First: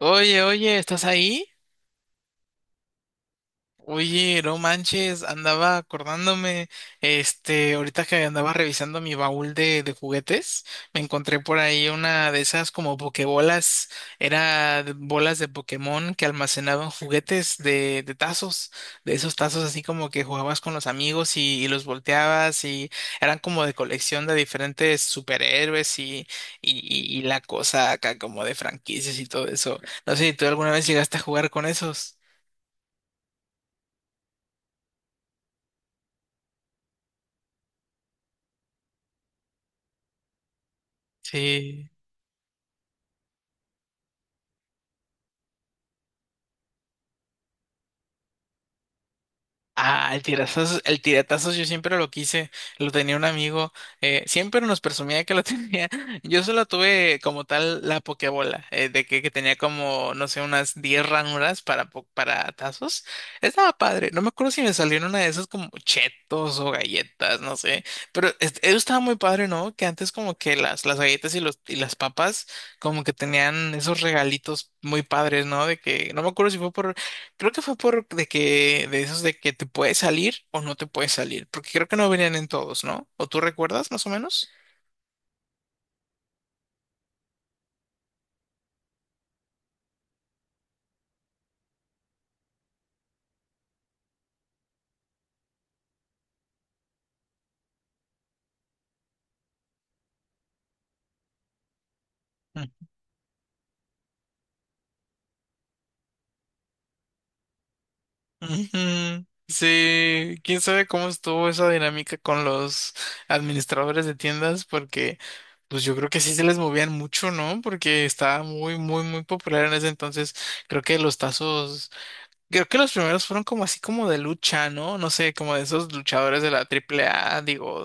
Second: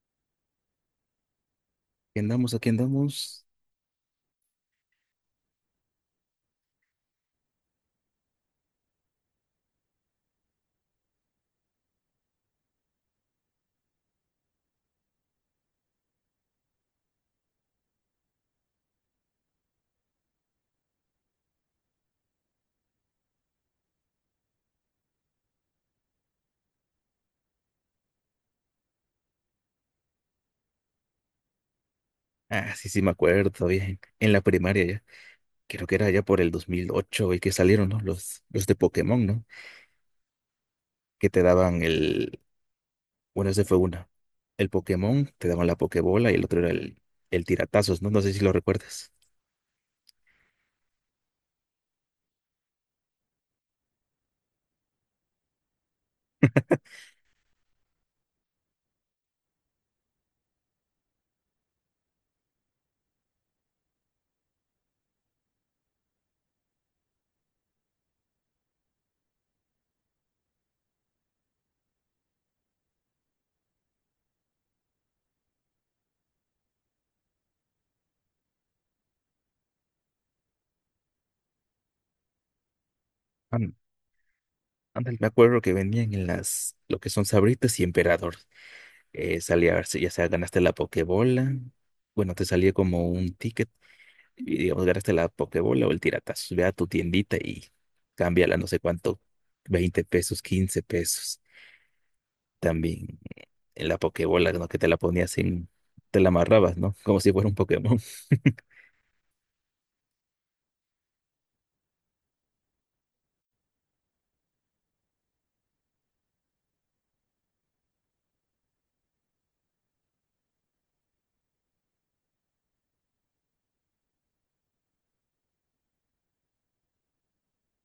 Oye, oye, ¿estás ahí? Aquí andamos, aquí andamos. Oye, no manches, andaba acordándome, ahorita que andaba revisando mi baúl de juguetes. Me encontré por ahí una de esas como pokebolas, bolas de Pokémon que almacenaban juguetes de tazos, de esos tazos así como que jugabas con los amigos y los volteabas y eran como de colección de diferentes superhéroes y la cosa acá como de franquicias y todo eso. No sé si tú alguna vez llegaste a jugar con esos. Ah, sí, sí, me acuerdo bien. En la primaria ya. Creo que era ya por el 2008 y que salieron, ¿no? Los de Pokémon, ¿no? Que te daban Sí. el. Bueno, ese fue una. El Pokémon, te daban la Pokébola y el otro era el tiratazos, ¿no? No sé si lo recuerdas. Ah, el tiratazos yo siempre lo quise, lo tenía un amigo. Siempre nos presumía que lo tenía. Yo solo tuve como tal la pokebola, que tenía como, no sé, unas 10 ranuras para tazos. Estaba padre, no me acuerdo si me salieron una de esas como chetos o galletas, no sé, pero eso estaba muy padre, ¿no? Que antes como que las galletas y las papas como que tenían esos regalitos muy padres, ¿no? De que, no me acuerdo si fue por. Creo que fue por de esos de que te puedes salir o no te puedes salir, porque creo que no venían en todos, ¿no? ¿O tú An- recuerdas más o menos? Ándale, me acuerdo que venían en las. Lo que son Sabritas y Emperador. Salía, si ya sea, ganaste la Pokébola. Bueno, te salía como un ticket y digamos, ganaste la Pokébola o el Tiratazos, ve a tu tiendita y cámbiala no sé cuánto, 20 pesos, 15 pesos. Mm. También en la Pokébola, ¿no? Que te la ponías en, te la amarrabas, ¿no? Como si fuera un Pokémon. Ujú. Sí, quién sabe cómo estuvo esa dinámica con los administradores de tiendas, porque pues yo creo que sí se les movían mucho, ¿no? Porque estaba muy, muy, muy popular en ese entonces. Creo que los tazos. Creo que los primeros fueron como así como de lucha, ¿no? No sé, como de esos luchadores de la triple A, digo,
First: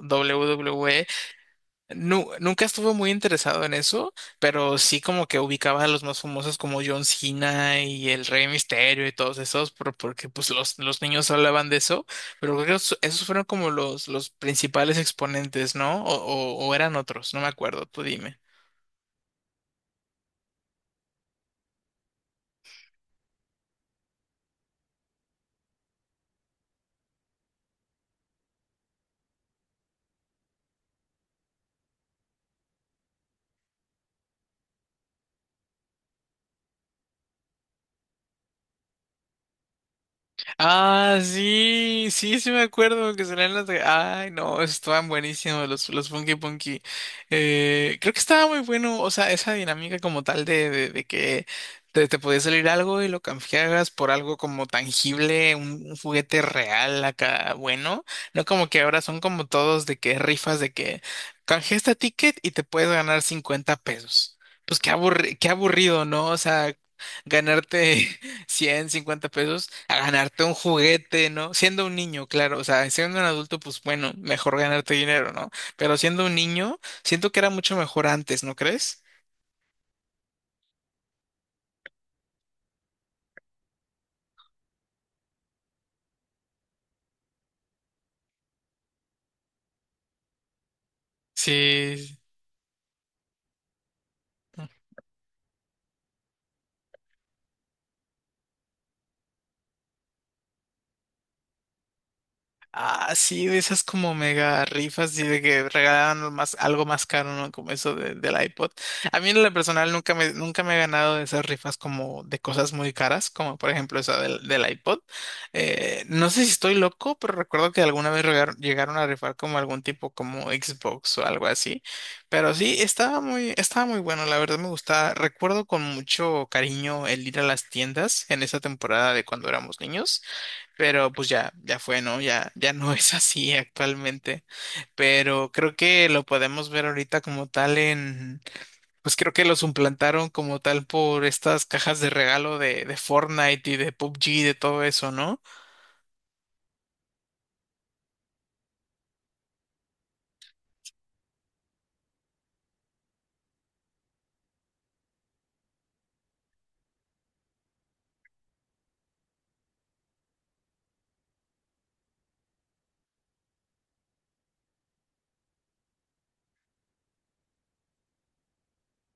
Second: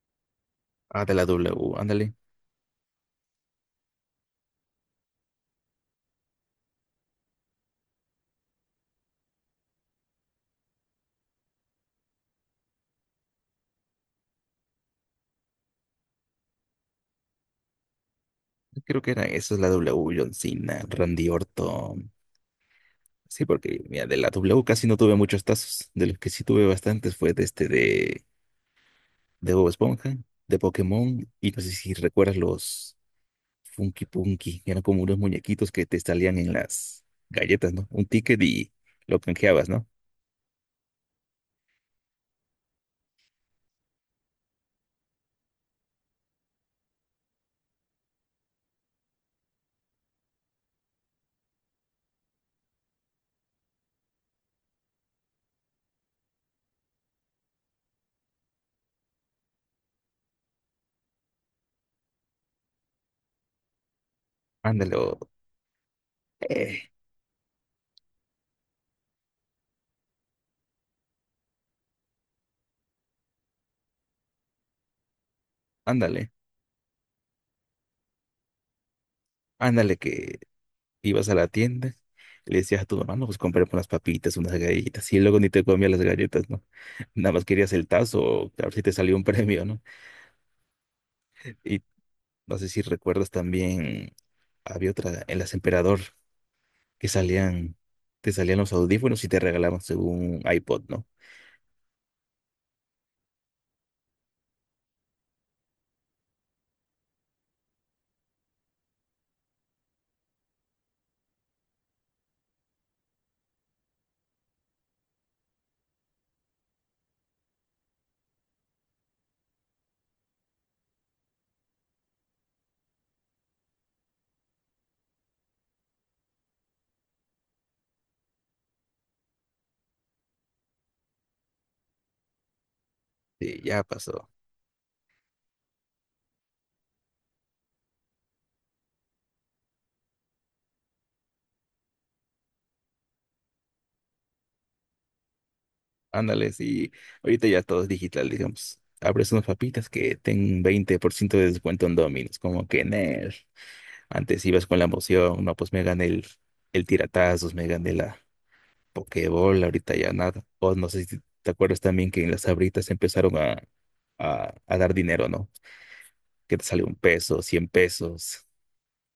Ah, WWE. de la W, ándale. Nunca estuve muy interesado en eso, pero sí como que ubicaba a los más famosos como John Cena y el Rey Misterio y todos esos, porque pues los niños hablaban de eso, pero creo que esos fueron como los principales exponentes, ¿no? O eran otros, no me acuerdo, tú dime. Creo que era esa es la W, John Cena, Randy Orton. Sí, porque mira, de la W casi no tuve muchos tazos. De los que sí tuve bastantes fue de este de Bob Esponja, de Pokémon, y no sé si recuerdas los. Funky Punky, que eran como unos muñequitos que te salían en las galletas, ¿no? Un ticket y lo canjeabas, ¿no? Ah, sí, sí, sí me acuerdo que salían las, Ay, no, estaban buenísimos los Funky Punky. Creo que estaba muy bueno, o sea, esa dinámica como tal de que te podía salir algo y lo canjeabas por algo como tangible, un juguete real acá, bueno. No como que ahora son como todos de que rifas de que canjea este ticket y te puedes ganar 50 pesos. Pues Ándale, o, qué aburrido, ¿no? O sea, eh, ganarte 100, 50 pesos a ganarte un juguete, ¿no? Siendo un niño, claro, o sea, siendo un adulto, pues bueno, mejor ganarte dinero, ¿no? Pero siendo ándale, un niño, siento que era mucho mejor antes, ¿no crees? ándale, que ibas a la tienda, le decías a tu mamá, no, pues compré unas papitas, unas galletas, y luego ni te comías las galletas, ¿no? Nada más querías el tazo, a ver si te salió un premio, ¿no? Y Sí. no sé si recuerdas también, había otra, en las Emperador, que salían, te salían los audífonos y te regalaban según iPod, ¿no? Ah, sí, de esas como mega rifas y de que regalaban lo más, algo más caro, ¿no? Como eso del iPod. A mí en lo personal nunca me he ganado de esas rifas como de cosas muy caras, como por ejemplo esa del iPod. No sé si estoy loco, pero recuerdo que alguna vez llegaron a rifar como algún tipo como Xbox o algo así. Pero sí, estaba muy bueno, la verdad me gustaba. Recuerdo con mucho cariño el ir a las tiendas en esa temporada de cuando éramos niños, pero pues ya, ya fue, ¿no? Ya, ya no es así Sí, ya pasó. actualmente. Pero creo que lo podemos ver ahorita como tal en, pues creo que lo suplantaron como tal por estas cajas de regalo de Fortnite y de PUBG y de todo eso, ¿no? Ándale, sí. Ahorita ya todo es digital, digamos. Abres unas papitas que ten 20% de descuento en Domino's, como que en. Antes ibas con la emoción, no, pues me gané el tiratazos, me gané la Pokéball, ahorita ya nada. O no sé si te acuerdas también que en las Sabritas empezaron a dar dinero, ¿no? Que te sale un peso, 100 pesos.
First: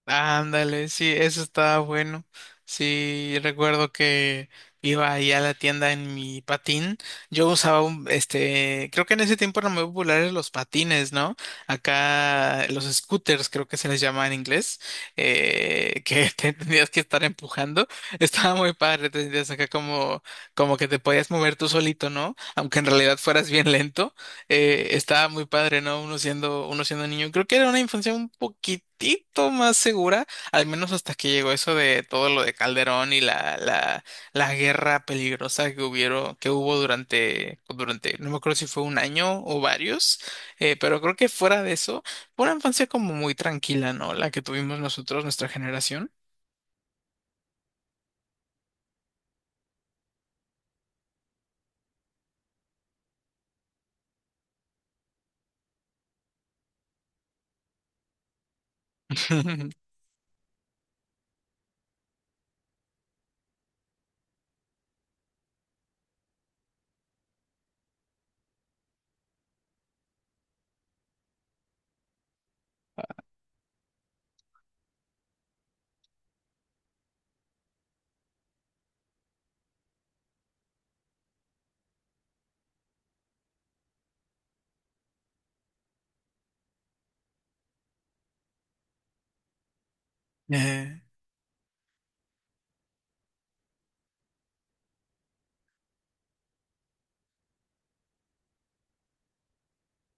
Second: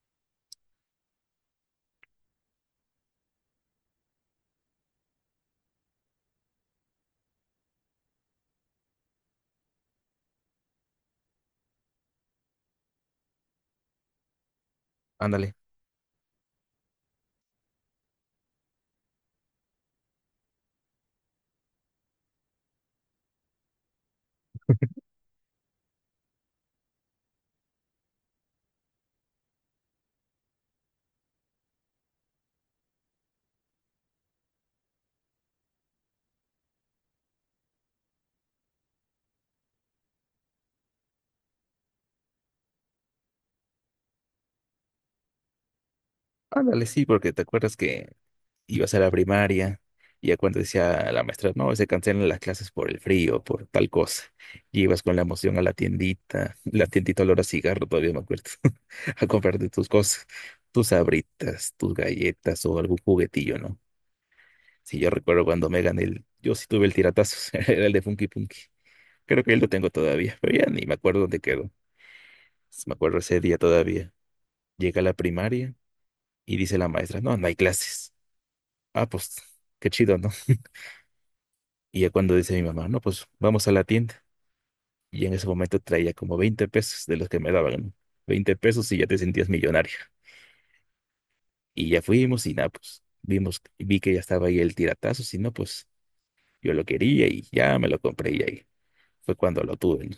Ándale, sí, eso estaba bueno. Sí, recuerdo que iba ahí a la tienda en mi patín. Yo usaba un, creo que en ese tiempo eran muy populares los patines, ¿no? Acá los scooters, creo que se les llama en inglés, Ándale, que te tenías que estar empujando. Estaba muy padre, te sentías acá como, como que te podías mover tú solito, ¿no? Aunque en realidad fueras bien lento, estaba muy padre, ¿no? Uno siendo niño. Creo que era una infancia un poquitito más segura, al menos hasta que llegó eso de todo lo de Calderón y la guerra peligrosa que hubieron, que hubo durante, no me acuerdo si fue un año o varios. Pero creo que fuera de eso, fue una infancia como muy tranquila, ¿no? La que tuvimos nosotros, nuestra generación. ándale, sí, porque te acuerdas que ibas a la primaria, y ya cuando decía la maestra, no, se cancelan las clases por el frío, por tal cosa, y ibas con la emoción a la tiendita, la tiendita olor a cigarro, todavía me acuerdo, a comprarte tus cosas, tus sabritas, tus galletas o algún juguetillo, ¿no? Sí, yo recuerdo cuando me gané yo sí tuve el tiratazos era el de Funky Punky, creo que él lo tengo todavía, pero ya ni me acuerdo dónde quedó, me acuerdo ese día todavía, llega a la primaria y dice la maestra, no, no hay clases, ah, pues, qué chido, ¿no? Y ya cuando dice mi mamá, no, pues vamos a la tienda. Y en ese momento traía como 20 pesos de los que me daban, ¿no? 20 pesos y ya te sentías millonario. Eh, Y ya fuimos y nada, pues vi que ya estaba ahí el tiratazo, si no, pues yo lo quería y ya me lo compré y ahí fue cuando lo tuve. ¿No?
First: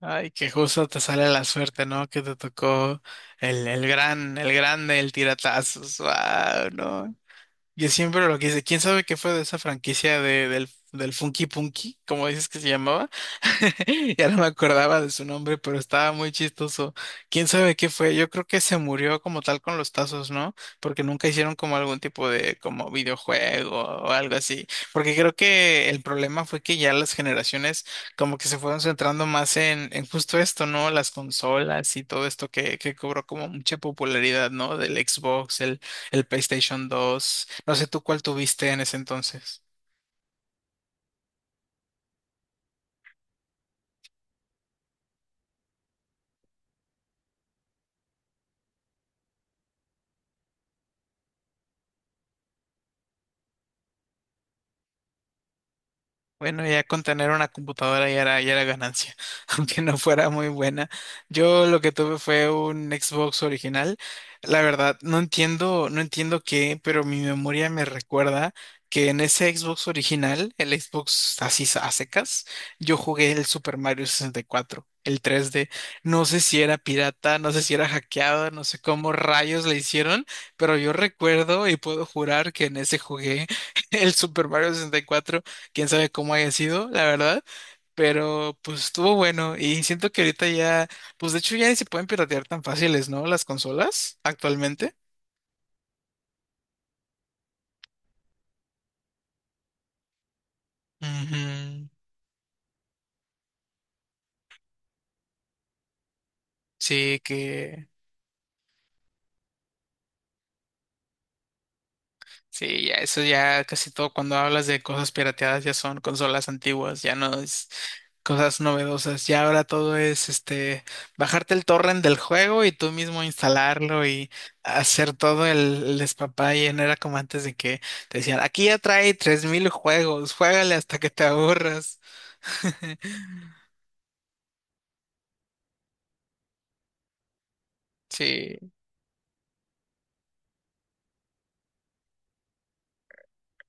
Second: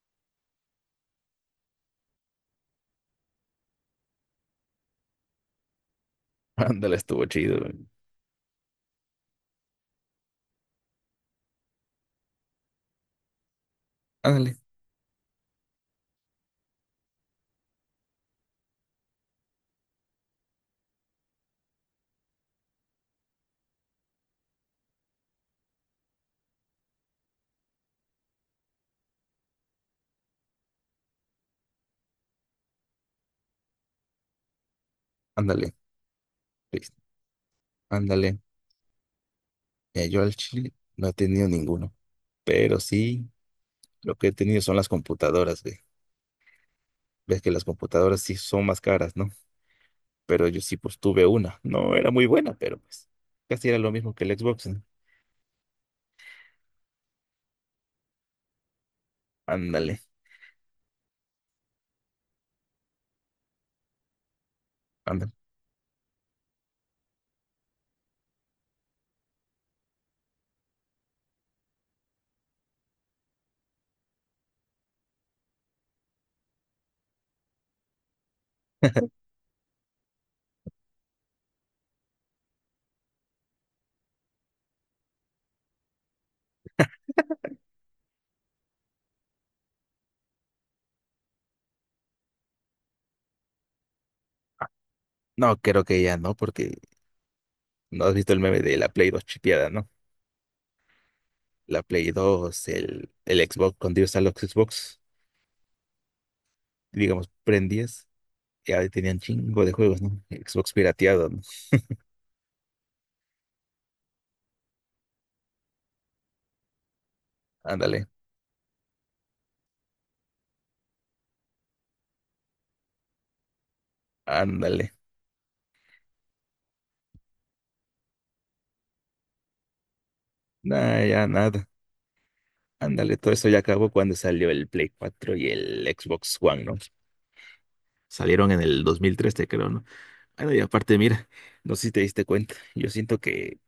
Ay, que justo te sale la suerte, ¿no? Que te tocó el grande, el tiratazos. Wow, Ándale, no. estuvo chido. ¿No? Yo siempre lo quise. ¿Quién sabe qué fue de esa franquicia del Funky Punky, como dices que se llamaba? Ya no me Ándale, acordaba de su nombre, pero estaba muy chistoso. ¿Quién sabe qué fue? Yo creo que se murió como tal con los tazos, ¿no? Porque nunca hicieron como algún tipo de como videojuego o algo así. Porque creo que el problema fue que ya las generaciones como que se fueron centrando más en justo esto, ¿no? Las consolas y todo esto que cobró como mucha popularidad, ¿no? Del Xbox, ándale, el PlayStation Luis, 2. No sé tú cuál ándale. tuviste en ese entonces. Mira, yo al chile no he tenido ninguno, pero sí, lo que he tenido son las computadoras, güey. Ves que las computadoras sí son más caras, ¿no? pero yo sí pues tuve una. No era muy buena, pero pues casi era lo mismo que el Xbox. ¿No? Bueno, ya con tener una computadora ya era ganancia, aunque no Ándale, fuera muy buena. Yo lo que tuve fue un Xbox original. La verdad, ándale. No entiendo qué, pero mi memoria me recuerda que en ese Xbox original, el Xbox así a secas, yo jugué el Super Mario 64, el 3D. No sé si era pirata, no sé si era hackeado, no sé cómo rayos le hicieron, pero yo recuerdo y puedo jurar que en ese jugué el Super Mario 64. Quién sabe cómo haya sido, la verdad, pero pues estuvo bueno y siento que ahorita ya, pues de hecho ya ni se pueden piratear tan fáciles, ¿no? Las consolas Ah, actualmente. no, creo que ya no, porque no has visto el meme de la Play 2 chipeada, ¿no? La Ujú. Play 2, el Xbox, cuando ibas a los Xbox, Sí, digamos, que prendías, ya tenían chingo de juegos, ¿no? Xbox pirateado, ¿no? sí, ya eso ya casi todo cuando hablas de cosas pirateadas ya son consolas antiguas, ya no es Ándale, cosas novedosas. Ya ahora todo es este bajarte el torrent del juego y tú mismo instalarlo y ándale. hacer todo el despapaye. No era como antes de que te decían, aquí ya trae 3,000 juegos, juégale hasta Nada, que te ya nada. aburras. Ándale, todo eso ya acabó cuando salió el Play 4 y el Xbox One, ¿no? Salieron Sí. en el 2013, creo, no. Bueno, y aparte, mira, no sé si te diste cuenta, yo siento que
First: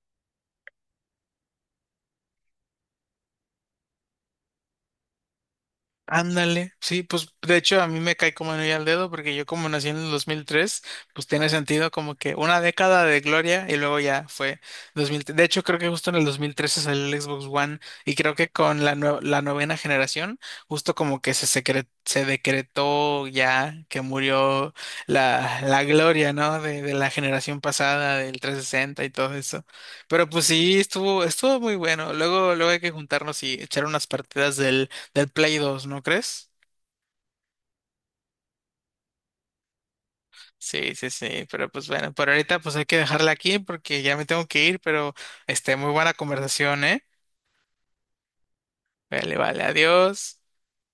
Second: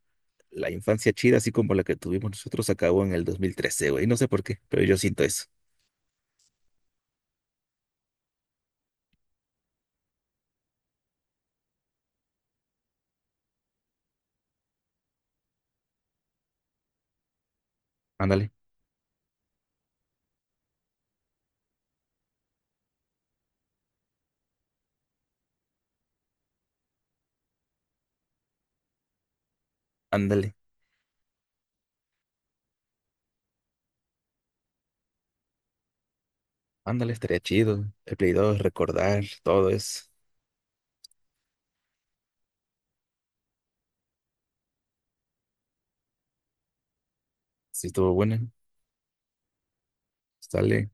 la infancia chida, así como la que tuvimos nosotros, acabó en el 2013, güey, no sé por qué, pero yo siento eso. Ándale, sí, pues de hecho a mí me cae como anillo al dedo porque yo como nací en el 2003, pues tiene sentido como que una década de gloria y luego ya fue 2003. De hecho creo que justo en el 2013 salió el Xbox One y creo que Ándale, con la novena generación justo como que se, se decretó ya que murió la gloria, ¿no? De la generación pasada del 360 y todo eso. Pero pues ándale, sí, estuvo, estuvo muy bueno. Luego, luego hay que juntarnos y echar unas partidas del Play 2, ¿no crees? ándale, estaría chido. El Play 2, recordar, todo eso. Sí, sí, sí, pero pues bueno, por ahorita pues hay que dejarla aquí porque ya me tengo que ir, pero muy buena conversación, ¿eh? Sí, estuvo bueno. Vale, vale, adiós. Sale.